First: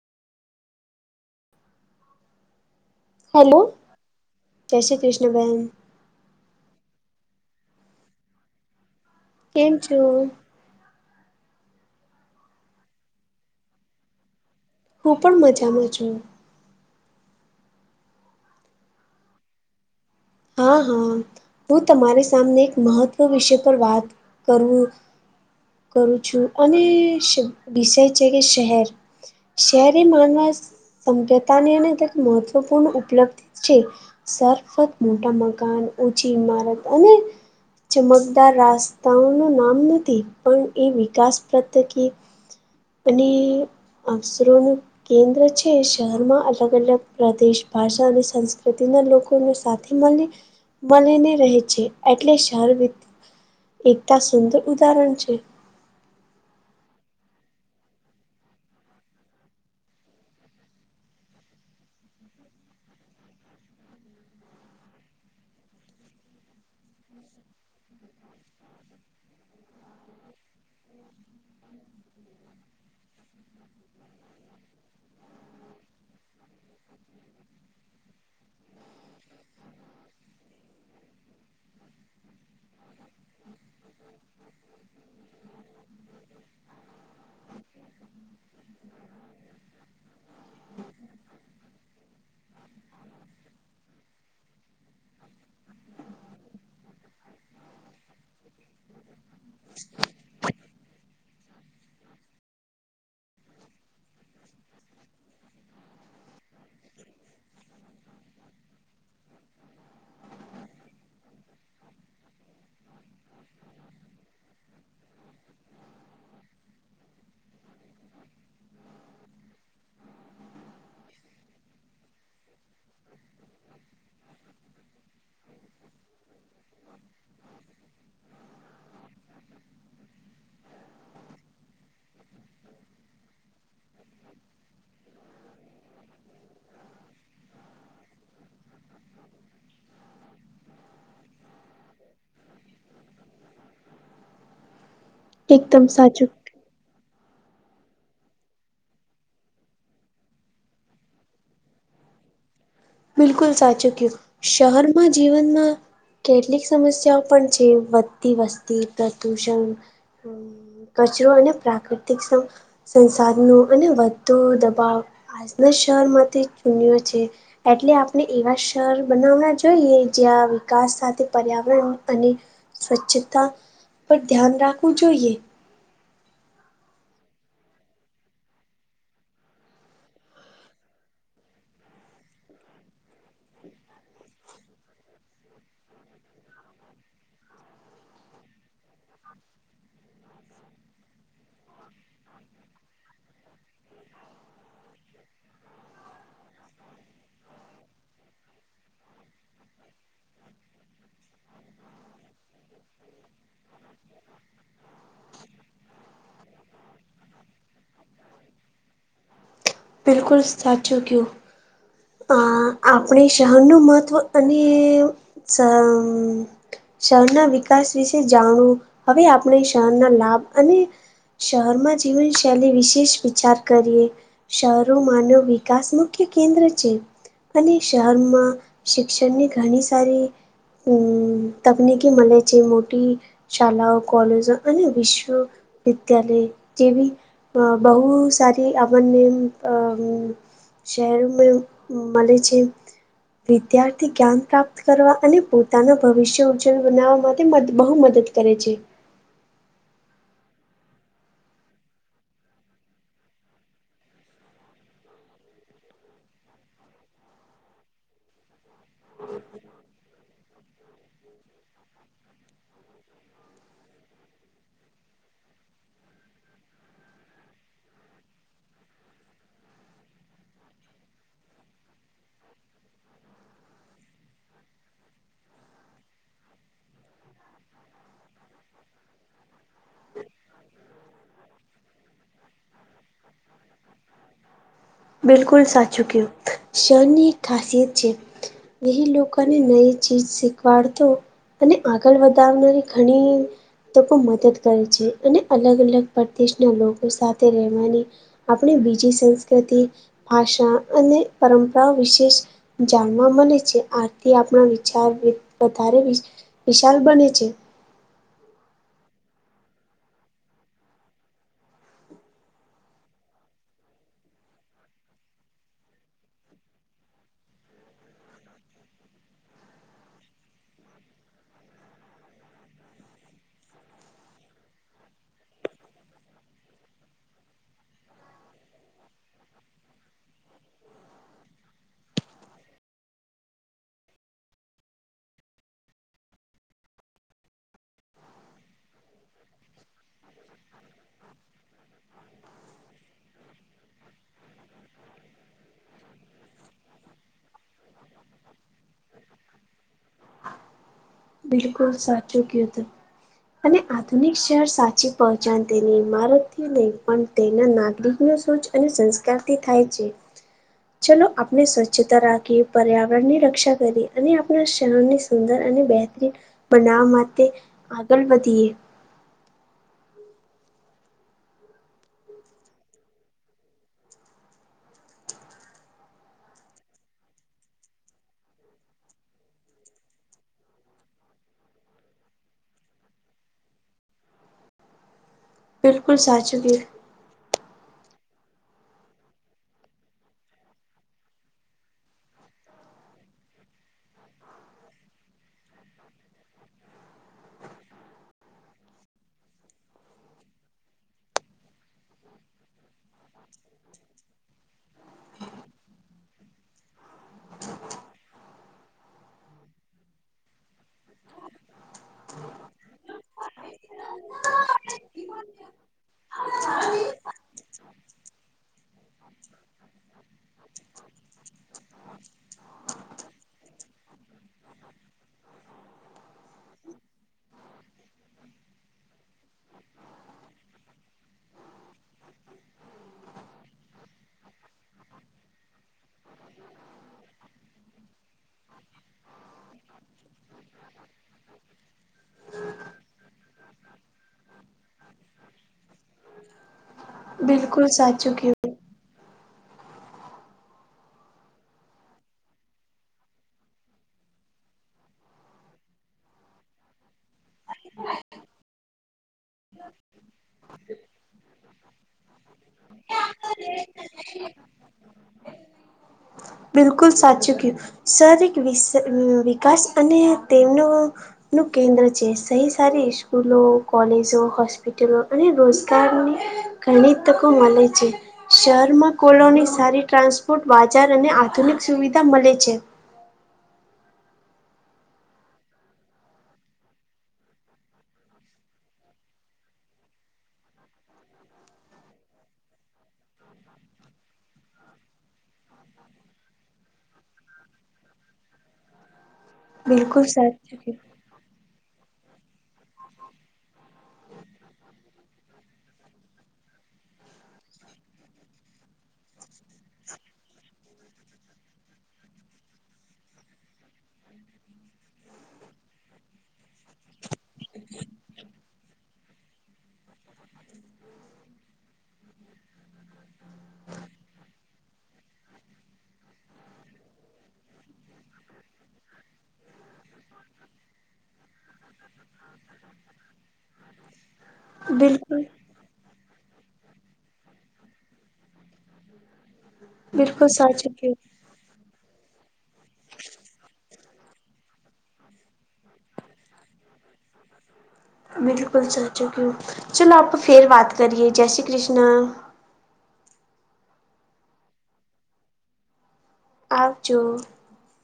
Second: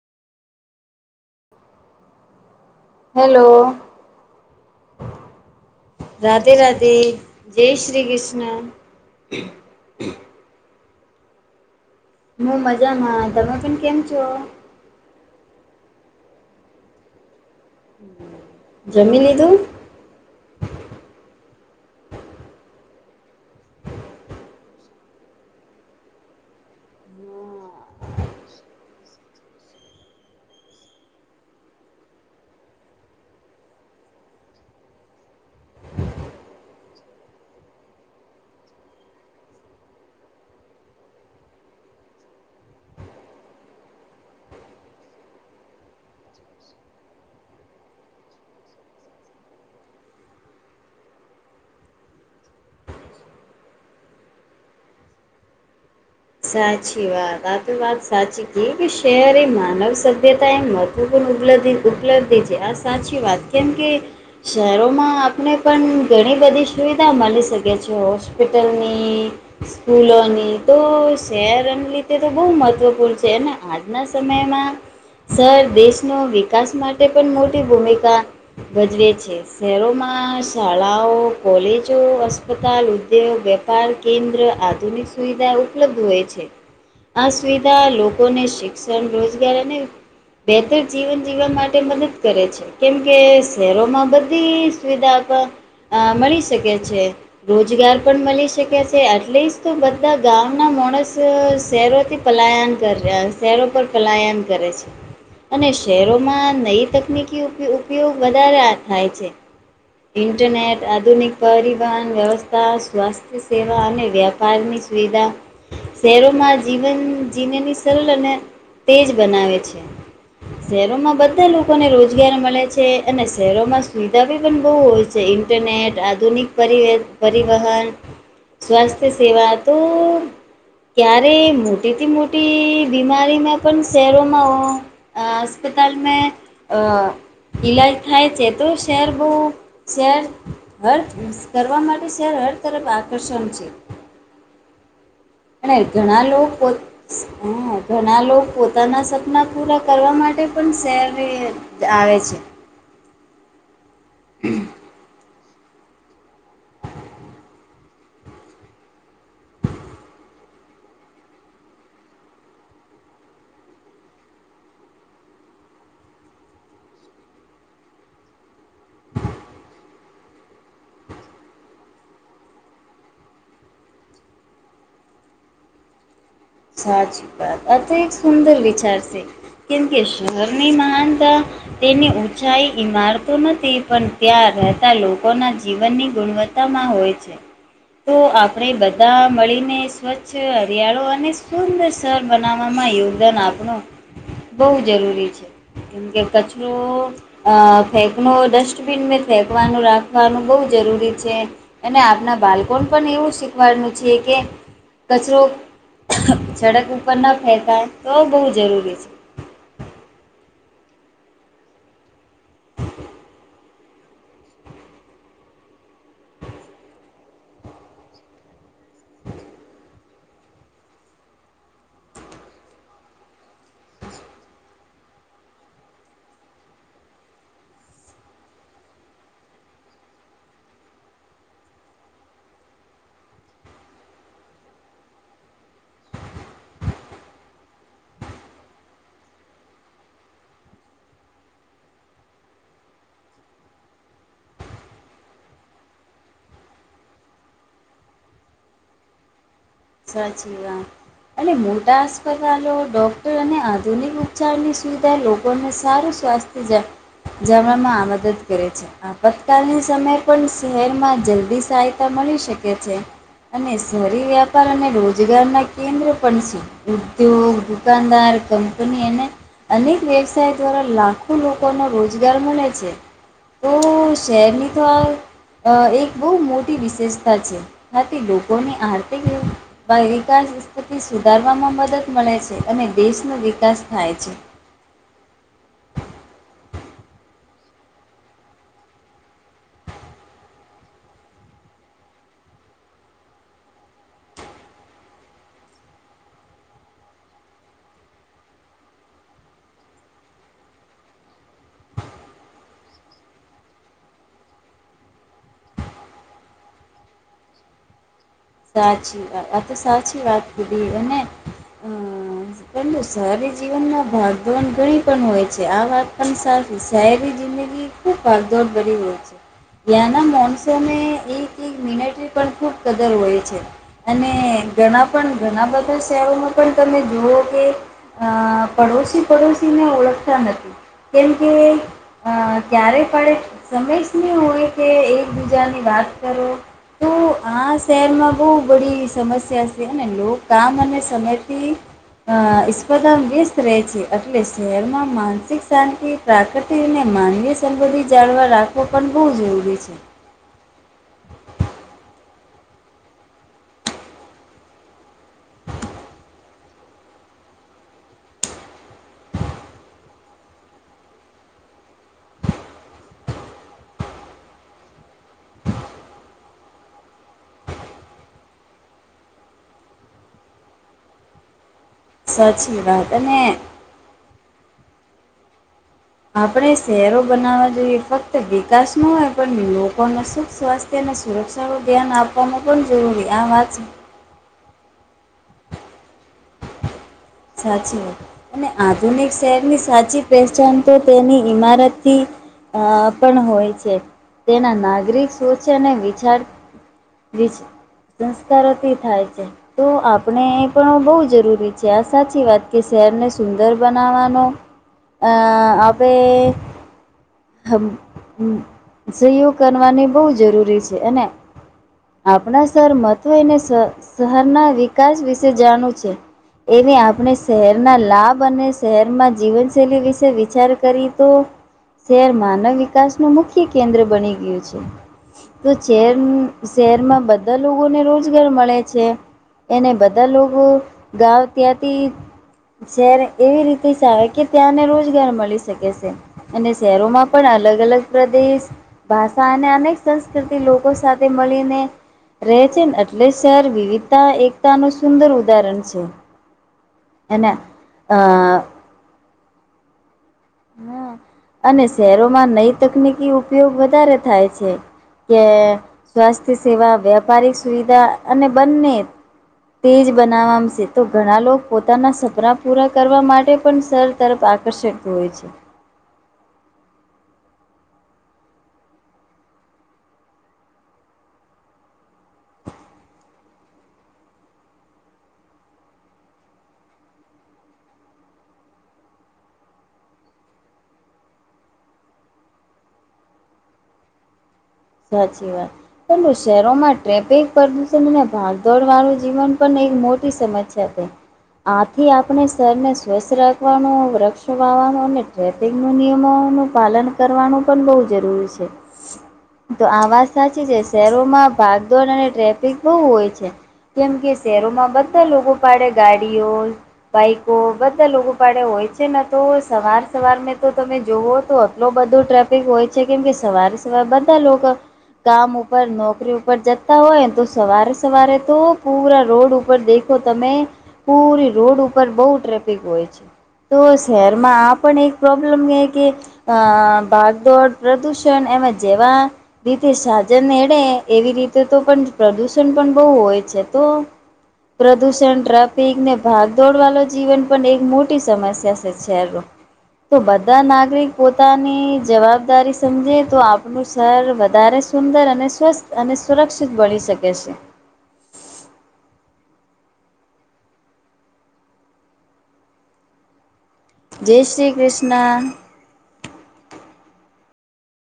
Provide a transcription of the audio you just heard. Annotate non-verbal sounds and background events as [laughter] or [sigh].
Hello જય શ્રી કૃષ્ણ બહેન રાધે રાધે જય શ્રી કૃષ્ણ. કેમ છો. હું મજામા તમે પણ કેમ છો? હું પણ મજામાં છું. જમી લીધું? હા હા હું તમારી સામને એક મહત્વ વિષય પર વાત કરું, કરું છું અને વિષય છે કે શહેર શહેરે માનવાસ સમભ્યતાની અને તે મહત્ત્વપૂર્ણ ઉપલબ્ધિ છે. સફ મોટા મકાન, ઉંચી ઈમારત અને ચમકદાર રાસ્તાઓનું નામ નથી પણ એ વિકાસ પ્રથ્યકે અને આસરોનું કેન્દ્ર છે, શહેરમાં અલગ અલગ પ્રદેશ ભાષા અને સંસ્કૃતિના લોકોનુ સાત મલી મળીને રહે છે એટલે શાર એકતા સુંદર ઉદાહરણ છે. સાચી વાત આ તો વાત સાચી કે શહેરે એ માનવ સભ્યતા એ ઉપલ ઉપલબ્ધિ છે આ સાચી વાત કેમ કે, શહેરોમાં આપને પણ ઘણી બધી સુવિધા મળી શકે છે, હોસ્પિટલની સ્કૂલોની તો શહેરોની તે તો બહુ મહત્ત્વપૂર્ણ છે અને આજના સમયમાં સર દેશનો વિકાસ માટે પણ મોટી ભૂમિકા ભજવે છે, શહેરોમાં શાળાઓ, કોલેજો, અસ્પતાલ, ઉદ્યોગ વે પાર કેન્દ્ર, આધુનિક સુવિધા ઉપલબ્ધ હોય છે. આ સુવિધા લોકોને શિક્ષણ, રોજગાર અને બેહેતર જીવન જીવવા માટે મદદ કરે છે. કેમ કે શહેરોમાં બધી સુવિધા આપ મળી શકે છે, રોજગાર પણ મળી શકે છે એટલે જ તો બધા ગામ માણસ શહેરોથી પલાયન કર [unintelligible] શહેરો પર પલાયન કરે છે. અને શહેરોમાં નઈ તકનીકી ઉપ-ઉપયોગ વધારે આ થાય છે. ઇન્ટરનેટ આધુનિક પરિવહન વ્યવસ્થા, સ્વાસ્થ્ય સેવા અને વ્યાપારની સુવિધા, શહેરોમાં જીવન જીનેની સળ અને તેજ બનાવે છે. શહેરોમાં બધા લોકોને રોજગાર મળે છે અને શહેરોમાં સુવિધા ભી પણ બહુ હોય. જે ઇન્ટરનેટ, આધુનિક પરી પરિવહન સ્વાસ્થ્યસેવા તો ક્યારે મોટેથી મોટી બીમારીમાં પણ શહેરોમાં હસ્પતાલમે ઈલાજ થાય છે તો શહેર બહુ શહેર હર કરવા માટે શહેર હર તરફ આકર્ષણ છે. અને એકદમ ઘણા સાચું લોકો હ ઘણા લોક પોતાના સપના પૂરા કરવા માટે પણ શહેરે આવેે છે. બિલકુલ સાચું કિધું, શહેરમાં જીવનમાં કેટલીક સમસ્યાઓ પણ છે, વધતી વસ્તી, પ્રદુષણ, કચરો અને પ્રાકૃતિક સં-સંસાધનો અને વધતો દબાવ, આજના શહેરમાં તે ચૂનઓ છે. એટલે આપણે એવા શહેર બનાવવા જોઈએ જ્યાં વિકાસ સાથે પર્યાવરણ અને સ્વચ્છતા પર ધ્યાન રાખવું જોઈએ. સાચી વાત અતી એક સુુંદર વિચાર છે. કેમ કે શહેરની મહાનતા તેની ઊંચાઈ ઈમારત નથી પણ ત્યાં રહેતા લોકોના જીવનની ગુણવત્તામાં હોય છે. તો આપણે બધા મળીને સ્વચ્છ હરિયાળો અને સુંદર સરર બનાવવામાં યોગદાન આપનું બહુ જરૂરી છે એમ કે કચરો અ ફેકનો ડસ્ટબિન ફેંકવાનું રાખવાનું બહુ જરૂરી છે. અને આપના બાળકો પણ એવું શીખવાનું છે કે કચરો છડક ઉપર ન ફેકાય તો બહુ જરૂરી છે બિલકુલ સાચું કયું અ આપણે શહરનું મહત્વ અને [unintelligible] શહેરના વિકાસ વિશે જાણવું હવે આપણે શહરના લાભ અને શહેરમાં જીવનશૈલી વિશેષ વિચાર કરીએ શરૂ માનવ વિકાસ મુખ્ય કેન્દ્ર છે અને શહેરમાં શિક્ષણની ઘણી સારી હમ્મ તમને કે મને જે મોટી શાળાઓ કોલેજો અને વિશ્વ વિદ્યાલય જેવી અ બહુ સારી અમને અ શહેરો મલે છે. વિદ્યાર્થી જ્ઞાન પ્રાપ્ત કરવા અને પોતાના ભવિષ્ય ઉજ્જવલ બનાવવા માટે બહુ મદદ કરે છે સાચી વાત. અને અસ્પતાલો ડોક્ટર અને આધુનિક ઉપચારની સુવિધા લોકોને સારું સ્વાસ્થ તે જણવામાં આ મદદ કરે છે. આપતકાલની સમયે પણ શહેરમાં જલ્દી સહાયતા મળી શકે છે. નહી સરી લેવા અને રોજગાર ના કેન્દ્ર પણ છે ઉદ્યોગ દુકાનદાર કંપની અને અનેક વ્યવસાય દ્વારા લાખો લોકોનો રોજગાર મળે છે. તો શહેરની તો આ અ એક બહુ મોટી વિશેષતા છે આથી લોકોની આરતી બા વિકાસ વસ્પતિ સુધારવામાં મદદ મળે છે અને દેશનો વિકાસ થાય છે. બિલકુલ સાચું કહું શરની એક ખાસિયત છે. એહી લોકોને નઈ ચીજ શીખવાડતો અને આગળ વધાવનારી ઘણી તો મદદ કરે છે અને અલગ અલગ પરદેશના લોકો સાથે રહેવાની આપણે બીજી સંસ્કૃતિ ભાષા અને પરંપરાઓ વિશેષ જાણવા મળે છે આરથી આપણા વિચાર વધારે વિશાલ બને છે. સાચી વાત આ તો સાચી વાત કીધી અને હમ્મ. પરંતુ સારી જીવનમાં ભાગન ઘણી પણ હોય છે આ વાત પણ સા શાયરી જિંદગી ખૂબ ભાગદોડ કરી હોય છે ત્યાંના મોનસોન એક એક મિનટ પણ ખૂબ કદર હોય અને ઘણા પણ ઘણા બધા શહેરોમાં પણ તમે જોવો કે અ પડોશી પડોશીને ઓળખતા નથી કેમ કે અ ક્યારે પડે સમય શહી હોય કે એકબીજાની વાત કરો તું હા શહેરમાં બહુ બડી સમસ્યા છે અને લો કામ અને સમયથી અ સ્પર્ધા વ્યસ્ત રહે છે એટલે શહેરમાં માનસિક શાંતિ પ્રાકૃતિક અને માનવીય સંબધિ જાળવા રાખવો પણ બહુ જરૂરી છે બિલકુલ સાચુ કીધું અને આધુનિક શહેર સાચી પહચાન તેની ઈમારત થી લઈ પણ તેના નાગરિક ન સોચ અને સંસ્કારથી થાય છે ચલો આપણે સ્વચ્છતા રાખીએ પર્યાવરણની રક્ષા કરીએ અને આપણા શરની સુંદર અને બતરીન બનાવા માટે આગળ વધીએ સાચી વાત અને આપણે શહેરો બનાવવા જોઈએ ફક્ત વિકાસ ન હોય પણ લોકોને સુખ સ્વાસ તેને સુરક્ષાનું ધ્યાન આપવામાં પણ જરૂરી આ વાત બિલકુલ સાચુકીએ સાચી વાત અને આધુનિક શહેરની સાચી પહેચાન તો તેની ઈમારતથી અ પણ હોય છે તેના નાગરિક સુરક્ષા અને વિચાર બજ સંસ્કારોથી થાય છે તો આપણે એ પણ બહુ જરૂરી છે, આ સાચી વાત કે શહેરને સુંદર બનાવવાનો આ આપણે હમ સહયોગ કરવાની બહુ જરૂરી છે અને આપણા શર મત્ને અને શ શરના વિકાસ વિશે જાણવ છે એવી આપણે શહેરના લાભ અને શહેરમાં જીવનશૈલી વિશે વિચાર કરી તો શહેર માનવ વિકાસ ન મુખ્ય કેન્દ્ર બની ગયું છે તો શહેર શહેરમાં બધા લોકોને રોજગાર મળે છે એને બધા લોકો ગાવ ત્યાંથી જ્યારે એવી રીતે ચ આવે કે ત્યાંને રોજગાર મળી શકે છે અને શહેરોમાં પણ અલગ અલગ પ્રદેશ ભાષા અને અનેક સંસ્કૃતિ લોકો સાથે મળીને રહે છે ને એટલે શહેર વિવિધતા એકતા નું સુંદર ઉદાહરણ છે એના બિલકુલ સાચું કયું આહ હમ અને શહેરોમાં નઈ તકનીકી ઉપયોગ વધારે થાય છે કે સ્વાસ્થ્ય સેવા વ્યાપારિક સુવિધા અને બંને તેજ બનાવામશે તો ઘણા લોકો પોતાના સપના પૂરા કરવા માટે પણ સર તરફ આકર્ષિત હોય છે બિલકુલ સાચું કયું શારી વીસ વિકાસ અને તેમનો નું કેન્દ્ર છે, સહી સારી સ્કૂલો કોલેજો હોસ્પિટલો અને રોજગારની ઘણી તકો મળે છે, શહેરમાં કોલોની સારી ટ્રાન્સપોર્ટ બાજાર અને આધુનિક સુવિધા મળે છે, સાચી વાત પરંતુ શહેરોમાં ટફિક પ્રદૂષણ અને ભગદોડ વાળું જીવન પણ એક મોટી સમસ્યા છેઈ આથી આપણે શરને સ્વસ્થ રાખવાનો વૃક્ષ વાવાનો અને સ્કૂલનું નિયમોનું પાલન કરવાનું પણ બહુ જરૂરી છે તો આ બિલકુલ વાત સાચી સાચું છે, કયું. શહેરોમાં ભાગદોડ અને ટ્રાફિક બહુ હોય છે. કેમ કે શહેરોમાં બધા લોકો પાડે ગાડીઓ બાઈકો બધા લોકો પાડે હોય છે, તો સવાર સવાર મેં તો તમે જોવો તો લોક એ બધું ટ્રાફિક હોય છે, કેમ કે સવારે સવારે બધા લોકો કામ ઉપર નોકરી ઉપર જતા હોય તો સવારે સવારે તો પૂરા રોડ ઉપર દેખ તો તમે પૂરી રોડ ઉપર બહુ ટ્રાફિક હોય છે. તો શહેરમાં આ પણ એક પ્રોબ્લેમ હે કે અહ ભાગદોડ પ્રદૂષણ એમાં જેવા રીતે સાજન એડે એવી રીતે તો પણ પ્રદુષણ પણ બહુ હોય છે, તો બિલકુલ પ્રદૂષણ ટ્રપ પીકને ભાગ દોડ વાળ જીવન પણ એક મોટી સમસ્યા છે શહેરો. તો બિલકુલ બધા સાચું નાગરિક કયું પોતાની જવાબદારી સમજે તો આપ એનું સ્ર વધારે સુંદર અને સ્વસ્થ અને સુરક્ષિત બણી શકે છે. બિલકુલ સાચું ક્યું. ચલો આપ ફેર વાત કરીએ જય શ્રી કૃષ્ણ. જય શ્રી કૃષ્ણ. આવજો.